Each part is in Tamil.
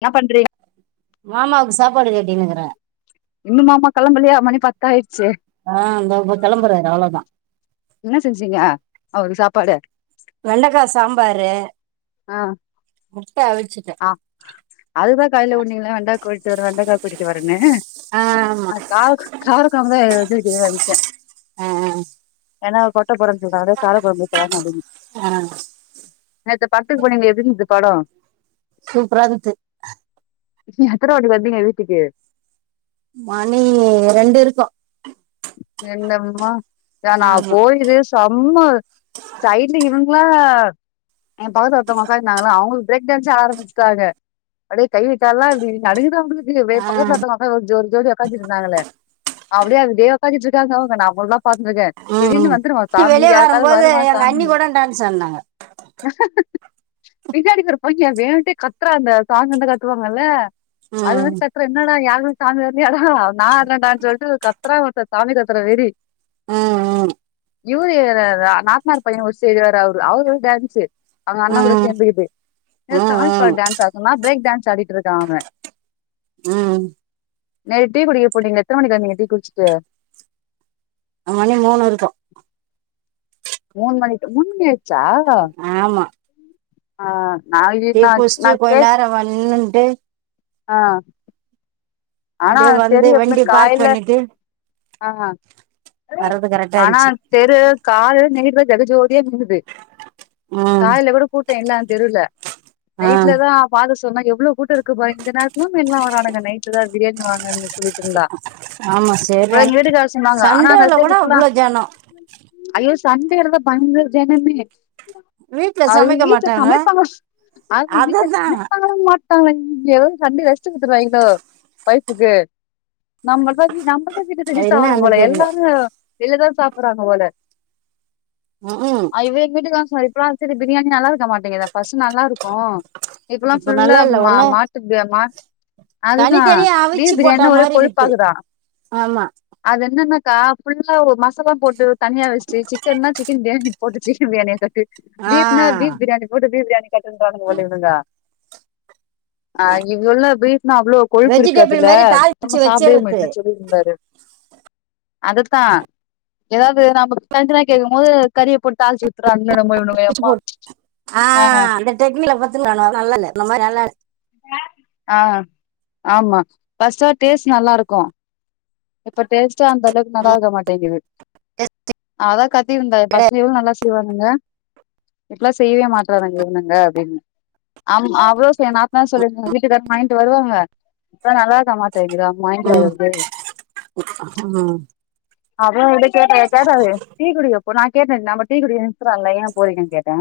என்ன பண்றீங் மாமாவுக்கு சாப்பாடு கட்டினுக்குறே இன்னு மாமா களம்பலயா மணி பத்தாயிடுச்சு ஆஹ் இந்த இந்தோ களம்புறாரு அவ்ளதா என்ன செஞ்சீங்க அவுர்க்கு சாப்பாடு வெண்டக்கா சாம்பாரு ஆ முட்ட அவுச்சு ஆ அதுதா காலைல ஓடுனீங்லா வந்தாகூட்டு வருவே வந்தாக்கா கூட்டிட்டு வரேனு ஆமா நாகார கார கொழம்பு அதுனு நெனச்சே ஆ ஏனா கொட்டைப் [unintelligible] கார கொழம்பு வச்சா நல்லது ஆ நேத்து படத்துக் போனீங்ளே எப்டி இருந்ச்சு படோ சூப்பரா இக்குது நீங்க எத்தன மணிக்கு வந்தீங்க வீட்டுக்கு மணி ரெண்டு இருக்கு என்னம்மா ஏ நா ஆமா போயுது செம்ம சைட்ல இவங்ளா ஏ பக்கத்துல ஒருத்தவங்க உக்காந்துருந்தாங்கள அவுங்க பிரேக் டேன்ஸே ஆரம்பிச்சுட்டாங்க அப்டே கை வெச்சாலா அப்டே நடுங்குது அப்டி பக்கத்துல ஒருத்தவங்க ஒரு ஜோடி ஜோடி உக்காந்து இருந்தாங்களே அப்டியே அதே உக்காந்துட் இருக்காங்க அவுங்க நா அவங்களதா பாத்துட்ருக்கே ம் திடீர்னு வந்துருமா ம் சாமி வெளியே யாருக்காவ்து வரும்போது வருமா எங்க சாமி அண்ணி கூட டான்ஸ் ஆடினாங்க பின்னாடிக்குற பைய்யன் வேணுட்டே கத்றாங்க சாங் வந்தா கத்துவாங்கல்ல அது ம் வந்த கத்தறான் என்னடா யாருக்கு சாமி வர்லயாடா நா ஆடுறன்டானு சொல்லிட்டு கத்துறா சாமிக் அத்தன வெறி ம் ம் இவரு நாத்துனாறு பைய ஒரு செய்றவரு அவரு அவர் டான்ஸூ அவுங்க அண்ணங்கூட ம் சேந்துக்கிட்டு ம் ம் சாமிப்பாட்டுக் டான்ஸ் ஆட சொன்னா பிரேக் டான்ஸ் ஆடிட்டு இருக்கா அவே ம் நேத் டீ குடிக்க போனீங்ளே எத்தன மணிக்கு வந்தீங்க டீ குடிச்சிட்டு மணி மூணு இருக்கு மூணு மணிக்கு மூண் மணிஆயிச்சா ஆமா ஆ நாளைக்கு டீ இன்னாச் குடிச்சிட்டு கொஞ்ச இன்னாச்சே நேரம் நின்னுட்டு ஆ ஆனா அப்படியே வந்து தெரியு எப்மே வண்டி பார்க் காய்ல பண்ணிட்டு ஆ வர்றது கரெக்டா ஆனா இருந்துச்சு தெரு காலைய்ல நைட்று ஜக ஜோதியா மின்னுது ம் காலைல கூட கூட்டோ என்னா தெருவ்ல ஆ நைட்லதா பாக்க சொன்னா எவ்ளோ கூட்ட இருக்குப்பாரே இந்த நேர்த்துலும் இன்னு வராானுங்க நைட்ல தா பிரியாணி வாங்கன்னு சொல்லிட் இருந்தா ஆமா அப்டே செரியான எங்க வீட்டுக்காரு சொன்னாங்க ஆனா அது சண்டேவுல சரி கூட இப்பல்லா அவ்ளோ ஜனோ ஐயோ சண்டேல தா பயங்கர ஜனமே வீட்ல அது சமைக்க வீட்ல மாட்டாங்க சமைப்பாங்ளா அது வீட்ல அததா சமைப்பாங்ளா மாட் [unintelligible] சண்டே ரெஸ்ட்டு குடுத்துருவாய்ங்ளோ வைஃப்புக்கு நம்ம தா நம்ம தா வீட்ல செஞ்சு அது சாவ்ரோம் என்னான்னு போல தெர்ல எல்லாரு வெளில தா சாப்புறாங்க போல ம்ஹூம் ஹை வே உங் வீட்டுகாரு இப்பெல்லா அது சரி பிரியாணி நல்லா இருக்க மாட்டங்கதே ஃபஸ்ட் நல்லாருக்கு இப்பல்லா இப்ப ஃபுல்லா நல்லா இல்ல மா ஒண்ணு மாட்டு பிரியா மாட்டு ஆ தனித்தனியா அவிச்சு பீப் போட்டா பிரியாணினா ஒரே மாரி கொழுப்பா இக்குது இக்குதா ஆமா அது என்னன்னாக்கா ஃபுல்லா ஒரு மசாலா போட்டு தனியா வெச்சட்டு சிக்கன்னா சிக்கன் பிரியாணி போட்டு சிக்கன் பிரியாணியா கட்டு ஆ பீப்னா பீப் பிரியாணி போட்டு பீப் பிரியாணி கட்டுன்னுறாங்க போல இவனுங்க அ இங்குல்ல பிஃப்னா அவ்ளோ கொழுப்பு வெஜிடபிள் இருக்காதுல மாரி தாளிச்சு சுத்தமா சாப்பிடவே வச்சிறது முடியன்னு சொல்லினு இருந்தாரு அதுத்தா எதாவ்து நம்மக் தனி தனியா கேக்கும் போது கறிய போட் தாழ்ச்சு ரன்லடும்போது இவ்னுங்க யப்பா ஆ டெக்னி அப்பத்து நானு நல்லால்ல இந்ந மார் சேல ஆ ஆமா பஸ்ச்சா டேஸ் நல்லாருக்கு இப்ப டேஸ்ட்டா அந்த அளவ்க் நல்லா இருக்க மாட்டேங்குது அதா கத்திருந்தா ஃபஸ்லியு நல்லாஸ் செய்வானுங்க எப்லா செய்யவே மாட்றானுங்க இவ்னுங்க அப்டின் அம் அவ்ளோசே நாத்தனா சொல்லிர்ங்க வீட்டுக்கார் மைன்ட்டு வருவாங்க ப நல்லாக்கமாட்டேங்கிதா மாய்ங்கு வளர்து உ ஆ ஹா [inaudible] அப்று இவ்ட்ட கேட்டே பேசாதே டீக்குடிக்கப்போறோ நா கேட்டே நாம டீக்குடிக்க நிர்த்துறாங்க ஏ போறிங்கே கேட்டே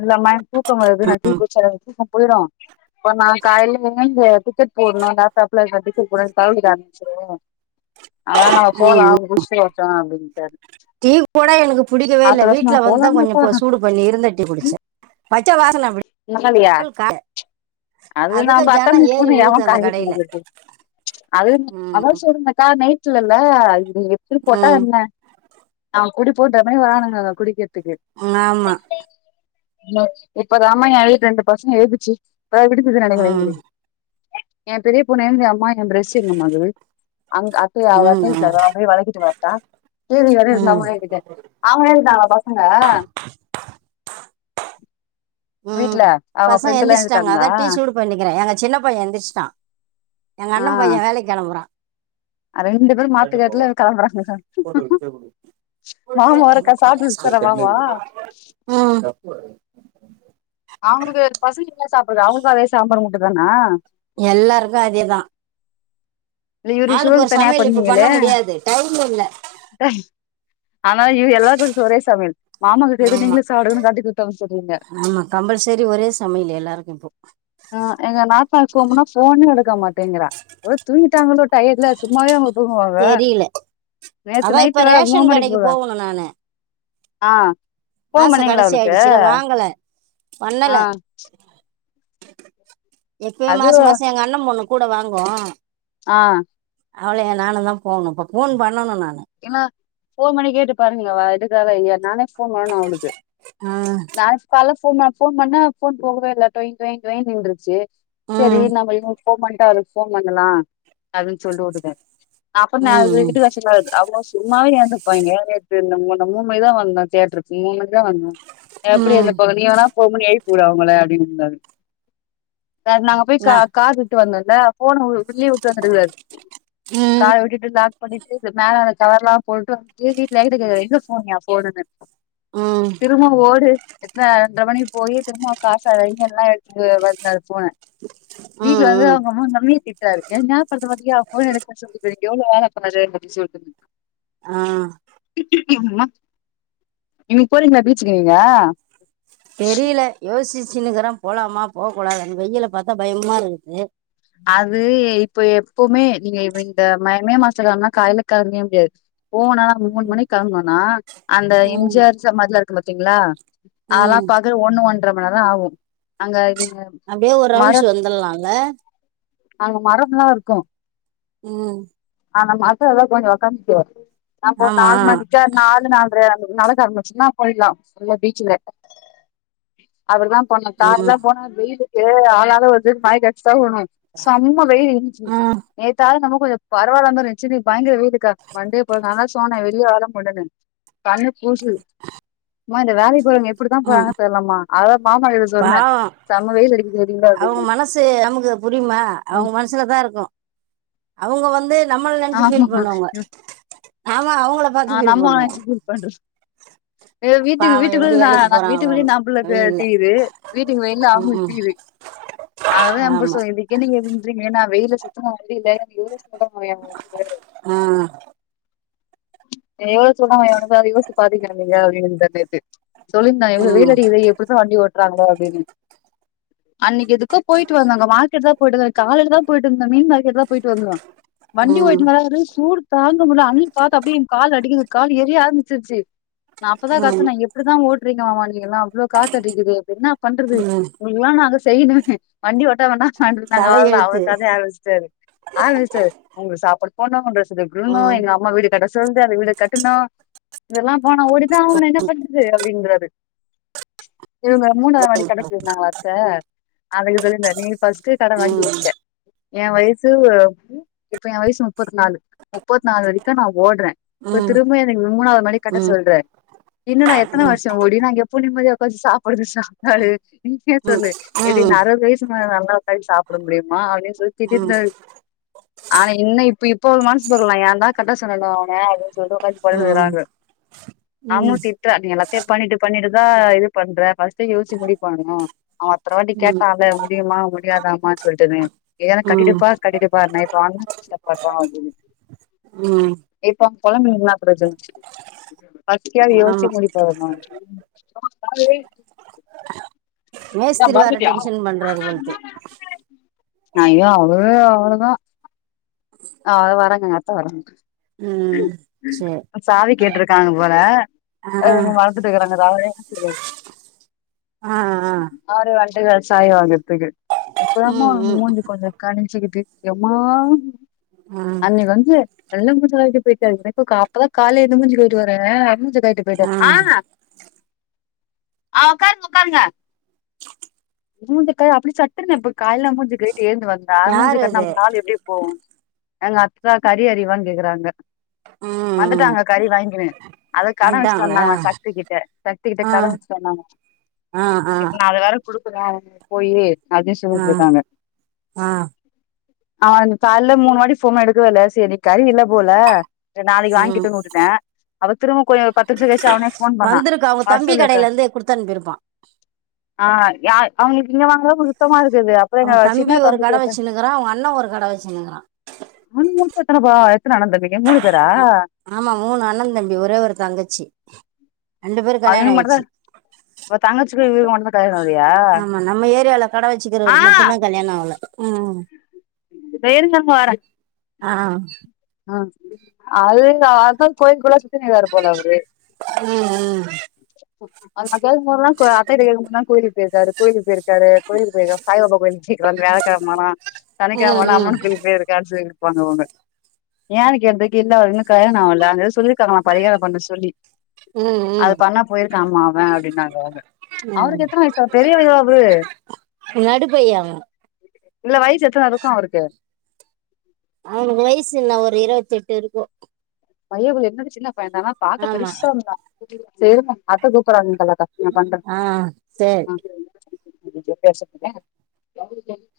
இல்ல மே தூக்கோ வருது நா டீ குச்சாதவ் தூக்கோ போய்டு ப நா காய்ல இங்கிந்து டிக்கெட் போட்னு லேப்டாப்ல க டிக்கெட் போட சரவ்ண்டி காமிச்சுது அதா நாங்க போலா ம் புஷ்ட்டு ஓட்டு அப்டின்ட்டு டீ கூட எனக்கு புடிக்கவே இல்ல வீட்ல வந்துதா கொஞ்சோ போ சூடு பண்ணி இருந்த டீ குடிச்சே பச்ச வாசன அப்டி நகலையா கால் கா அது நா பாத்த பூனை எவெ உழுது அந்த காலி கடையில பண்ணது இப்போ அதுன் ம் அதா சொர்றுன்னே கா ஆ நைட்லல்ல நீ எப்டி போட்டா ம் என்ன அ அவ் குடி போ டப்புன்னே வரானுங்கங்க குடிக்கிற்த்துக்கு ஆமா நோ இப்பதாமா எழுக் ரெண்டு பஸ்ஸுங்க எழுதுச்சி வ விடி இது நடைங்கரின் ம் கிரின் எ பெரிய பொன்னெம் எ அம்மா ய ப்ரஷ்ஷு எங்கமாங்குது அங் அத்தய அவ் ம் அத்தய் வீட்ல ம் இர்க்குறா வீ வளக்கிட்டு வர்ட்டா கேள்வி வர ம் இருந்தாமுவே என்கிட்ட அவ்ங்ளே இர்ந்தாங்கா பசங்க ம் வீட்ல அவங்க பசங்க ஃப்ரெண்டு் எல்லா எந்திர்ஷ்ட்டாங்க எழுந்துட்டாங்களா அதா டீ சூடு பண்ணிக்றே எங்க சின்ன பைய எந்திர்ஷ்ட்டா எங் அண்ண பைய வேலைக் கெளம்புறா அரெண்டு பேரு மாத்துக்கேட்ல கெளம்புற [unintelligible] மாமா ஒருக்கா சாப்ட்டு ஸ்த்தரவாமா ஆ அவ்ங்ளுக்கு பசிக்க என்ன சாப்றது அவ்ங்ளுக்கு அதே சாம்பார் மூட்டு தானா எல்லார்க்கு அதேதா லி இவரு ஆளுக்கு சுவருக் ஒரு தனியா சமையல் இப்ப பண்ண பண்ணீங்களே முடியாது டைம் இல்ல ஆனா எல்லாருக்கு ஒரே சமயல் மாமாக்கிட்ட எது ஆமா நீங்களே சாப்புடுங்கன்னு கட்டிகுடுத்தம்சு சொல்றீங்க ஆமா கம்பல்சரி ஒரே சமையல் எல்லாருக்கு இப்போ ஆ எங்க நாத்னார் ஃபோன் பண்ணா ஃபோனே எடுக்க மாட்டேங்குறா ஒரு தூங்கிட்டாங்களோ டயட்ல சும்மாவே அவுங்க தூங்குவாங்க தெரியல நேத்து அதான் இப்ப நைட்டு வேற மூணு ரேஷன் மணிக்கு கடைக்கு போறாங் போகணு நானு ஆ மாச கடைசியா அவளுக்கு ஆய்டுச்சுல்ல வாங்கல பண்ணல ஆ எப்யோ அது மாசோ மாசோ எங்க அண்ண பொண்ணு கூட வாங்கு ஆ அவ்ளேயா நானுதா போணு இப்போ போன் பண்ணணு நானு என்னா ஃபோன் பண்ணி கேட்டு பாருங்க அவ எடுக்காளா இல்யா நானே ஃபோன் பண்ணன் அவ்ளுக்கு ஆ கால்ல ஃபோன்மா ஃபோன் பண்ணா ஃபோன் போகவேல்ல டொய்ன் டொய்ன் டொய்ன் நின்றுச்சி செரி ம் நாம [unintelligible] ஃபோன் பண்ட்டா அதுக் ஃபோன் பண்ணலா அதுன் சொல்ட்டு வுட்டுடே அப்பன் நா‌ இது ம் வீட்டு வாஷின் மேது மோ சும்மாவே ஏந்துப்பாய்ங்கே நேத்து நம்மூ நா மூன் மணிக்தா வந்த தேட்ருக் மூன் மணிதா வந்தோ எப்டி அதுக ம் போக நீ‌ எதுல போ முடியய் புரா அவங்கள அப்டின்னுந்தா நாங்க போய் ந கார கார்வுட்டு வந்தோல்ல ஃபோனு புள்ளய விட்டு வந்துட்டுக்குறாரு ம் கார விட்டுட்டு லாக் பண்ணிட்டு மேல கவர்லா போட்டு வந்துட்டு வீட்ல வீட்டுக்கு எங்க ஃபோனியா ஃபோனுன்னு ம் திரும்ப ஓடு எட்ர எட்ர மணி போயி திரும்ப கார் சாவி வாங்கி எல்லா எடுத்து வந்தாரு ஃபோன வீட்ல ம் வந்து ம் அவுங்க அம்மா நம்ள திட் என்ன ‌பண்ற மாட்டியா ஃபோன எடுக்க சொல்லி எங்கோ வேலருக்கு [unintelligible] ஆ அம்மா இன்னைக்கு போறீங்களா பீச்சுக்கு நீங்க தெரில யோசிச்சுனுக்கிற போலாமா போக கூடாதான் வெயில பாத்தா பயமா இருக்குது அது இப்ப எப்பவுமே நீங்க இந்த மே மாசதுல கெலம்புனா காலைல கெலம்பவே முடியாது போனனா மூணு மணிக்கு கெலம்புனனா அந்த எம் ஜி ம் ஆர் சமாதிலா இருக்கு பாத்தீங்களா அதெல்லா ம் பாக்குற ஒண்ணு ஒன்ற மண் நேரோ ஆவு அங்க [unintelligible] அப்டே ஒரு ரவுண்ஸ் மரம் வந்தர்றால அங்க மரம்ல்லா இருக்கு ம் அந்த மசல்லா கொஞ்ச உக்காந்துட்டு நா போ ஆமா நாலு மணிக்கா நாலு நால்ற நடக்க அரம்பிச்சுதுனா போயிட்லா அந்த பீச்சுலே அவர்தா பன்னு தார் லா ம் போனா வெயிலுக்கு ஆளாளு வந்து மயக்கடிச் சகுணு செம்ம வெயில் இன்னகி ம் நேத்தாது நம்ம கொஞ்ச பரவால்லாம இருந்துச்சு நீ பயங்கர வெயிலுக்கா மண்டே பொ ஆனா சோனே வெளியே வரமாட்டனு கண்ணு கூசுது ஆமா இந்த வேலைக்கு போறவங்க எப் எப்டிதா ம் போறாங்க தெர்லம்மா அதா மாமா கிட்ட சொன்ன செம்ம வெயில் அடிக்குது வெளில அப்டின்னு சே நமக்கு புரியுமா அவங்க மனசுல தா இருக்கு அவங்க வந்து நம்மள நெனச்சு ஆமா ஃபீல் பண்ணுவாங்க நாம‌ அவுங்கள ஆ நம்ம ஒண்ணு நெனைச்சு ஃபீல் பன்றது ஏ வீட்டுக்கு பாவம் எப்படி வீட்டுக்குள்ள நா வேலைக்கு வீட்டுக்குள்ளே போறாங்களோன்னு நாம்புள்ள வெயில்ல தீயுது வீட்டுக்கு வெள்ல ம் அவுங்களுக்கு ம் தீயுது அதா எம் புருஷ ஆமா [unintelligible] என்னங்க இப்டி பண்றீங்க நா‌ வெயில்ல சுத்துனா [unintelligible] எனக்கு எவ்ள [unintelligible] ஆ எவ்ளோ சொன்னா எவனுக்காது யோஸ்ச்சு பாத்திங்களா நீங்க அப்டிந்தா நேத்து சொல்லிந்தா எவ்ளோ ம் வெயில்அடிக்குது எப் இப்புடிதா வண்டி ஓட்டுறாங்களோ அப்டின்னு அன்னைக்கு எதுக்கோ போய்ட்டு வந்தாங்க மார்க்கெட் தா போய்ட்டு வந்தாங்க காலைல தா போய்ட்டு வந்தோ மீன் மார்க்கெட் தா போய்ட்டு வந்தோ வண்டி ம் ஒயிட்டு வராரு சூடு தாங்க முல்ல அனல் காத்து அப்டே எ கால் அடிக்குது கால் எறிய ஆரம்பிச்சிருச்சு நா அப்பதா ம் காத்துனே எப்படிதா ஓட்ரீங்க மாமா நீங்க எல்லா அவ்வளோ காத்து அடிக்குது இப்ப என்ன பண்றது ம் உங்களுகேல்லா நாங்க செய்யணுமே வண்டி ஒட்டாம்ண்ணா நாங்க வாழலா தலையெழுத்து அவளுக்கு அததே ஆச்சு சரி ஆ மிஸ்டர் உங்க சாப்பாடு போனு டிரஸ் தைக்கணு ம் எங்க அம்மா வீடு கட்ட சொந்த அந்த வீட கட்டனு இதெல்லா போனா ஓடிதா ஆகனு என்ன பண்றது அப்டின்றரு இவுங்க மூணாவது மாடி கட்ட சொல்லிருந்தாங்களே‌ அத்த‌ அதுக்கு சொல்லிருந்தார் நீங்க ஃபஸ்ட்டே கடண் ம் வாங்கி‌வச்ச ஏ வயசு இப்ப ஏ வயசு முப்பத் நாலு முப்பத் நாலு வரைக்கு நா ஓட்றே இப்ப ம் திரும்ப என்ன மூணாவது மாடி கட்ட ம் சொல்ற இன்னு நா ம் ம் எத்தன ம் வருஷ ஓடி நாங்க எப் இப்ப நிம்மதியா உக்காந்து சாப்புடுது சாப்பாடு உண்மைய ம் சொல்லு எப்டி இந்த அறுவது வயசுமேல நல்லா ஓரு வாய் சாப்ட முடியுமா அப்டின்னு சொல்லி ம் திட்டின்னாரு ஆனா இன்னு இப்ப இப்ப ஒரு மனசு போக்ல நா ஏந்தா கட்ட சொன்னனோ அவன அப்டி சொல்ற மாறி பண்ணினுகிறாங்க ம் அம்மூட்டி த நீ எல்லாத்தையு பண்ணிட்டு பண்ணிட்டுதா இது பண்ற ஃபஸ்ட்டே யோஸ்சு முடிவுபண்ணனு அவ அத்தன வாட்டி கேட்டால முடியுமா முடியாதாமான்னு சொல்லிட்டுனு ஏர ம் கட்டிடுபா கட்டிடுபானே இப்ப அப்படுனு ம் இப்ப [unintelligible] பஸ் கேர் யோசுச்சு ஆமா முடிவுபன்னு மேஸ்திரி வேற டென்ஷன் பண்றாரு போல்து அயோ அவ்ள‌ அவ்ளதா ஆ வறகுங்க ம் சரி சாவி கேட்டுருக்காங்க போல ஆ அதுங்க வளந்துட்டுக்கறாங்க அது அவனே கத்துகுறது ஆ ஆ ஆறு அண்டுகள் சாய் வாகத்துக்கு எப்போதமோ ம் ம் மூஞ்சு கொஞ்ச கணுச்சுகிட்டு எம்மா ம் அன்னைக்கு வந்து மஞ்ச காயிட்டு போயிட்டாரு எனக்கு அப்பதான் கால எந்த மூஞ்சு போயிட்டு அ மஞ்ச காயிட்டு ஆ ஆஹ் ஆக்க ஒக்கார்ங்க ஒக்கார்ங்க மூஞ்ச க அப்படி சட்டுனே இப்ப காயல மூஞ்சு கயிட்டு ஏறந்து வந்தா மூஞ்ச யாரு க அது நம்ம நாள் எப்படி போவும் எங்க அத்தா கறி அறிவான்னு கேக்குறாங்க ம் ம் வந்துட்டாங்க கறி வாங்கினன் அதது கடன் வச்சிட்டு வந்ட்டாங்களா வந்தாங்க ஆ சக்த கிட்ட சக்தி கிட்ட கடன் வச்சிட்டு வந்தாங்க ஆ ஆ இப்ப நான் அதது வேற கொடுக்கலன் போயே அப்பின்னு ஆ சொல்லிட்டு இருக்காங்க ஆ அவ கால மூணு வாாடி போ எடுக்கவேல சரி நீ கறி இல்ல போல நாளைக்கு ம் வாங்கிக்க திரும்ப பத்தசு கச்ச அவனஃபோன் பண்ண வந்திருக்கு அவங்க தம்பி பாரசலக்க கடையில இருந்து குடுத்தனுப்பிருப்பான் ஆஹ் அவங்களுக்கு இங்க வாங்கத சுத்தமா இருக்குது அப்புறம் எங்க சின்ன தம்பி கேட்ட இருக்கிறன் அண்ணன் ஒரு கடைவைச்சு நக்கிறான் ஆன முச்சத்தன பா எத்தனை அனந்தமிங்க மூ பேரா ஆ ஆமா மூணு அண்ண தம்பி ஒரே ஒரு தங்கச்சி ரெண்டு பேரும் கல்யாணம் அவனுக்கு மட்டுந்தா ஆயிடுச்சு அவ தங்கச்சிக்கு இவருக்கு மட்டுந்தா கல்யாண ஆகலையா ஆமா நம்ம ஏரியாவில கட ஆ வச்சுக்கறவருக்கு மட்டு தா கல்யாணம் ஆகல ம் வேறு சொண்ண வர ஆ அ அது இல்ல அதா கோயில் கொள சு எத்தன வேற போன அவரு ம் அந்த கேதுக்குலாம் கோ அத்த கக்குல்ல கோில போயிருக்கரு கோயிலக்கு போயிருக்காரு கோிலுக்கு போயிருக்கா சாய்பாபா கோயில்கு சீக்கிர வந்துரு வியாழக்கழம ஆனா ம் சனிக்கழம ஆனா ம் அம்மன் கு பே இருக்கான்னு சொல்லிருப்பாங்க அவங்க ஏக்குேதுக்கு இல்ல அவருன்னு கல்யணம் ஆகல்ல சொல்லிருக்காங்க நா பரியாரம் பண்ண சொல்லி ம் அது ம் பண்ணா போயிருக்கம அவன் அப்படின்னாங்க அவங்க ம் அவருக்கு எத்தனை வயசா பெரிய வயோ அவரு நடுப்பையாங்க இல்ல வயசு எத்தனை இருக்கு அவருக்கு அவங்க வயசுன என்னஒரு இருவத்தி எட்டு இருக்கு பைய என்ன சின்ன பையனந்தனா பாக்க ஆமா பெருசாஇருந்தா அத்தை கூப்பிடறாங்க கலக்கா ந பந்தரு ஆ சேரி ஆ [unintelligible]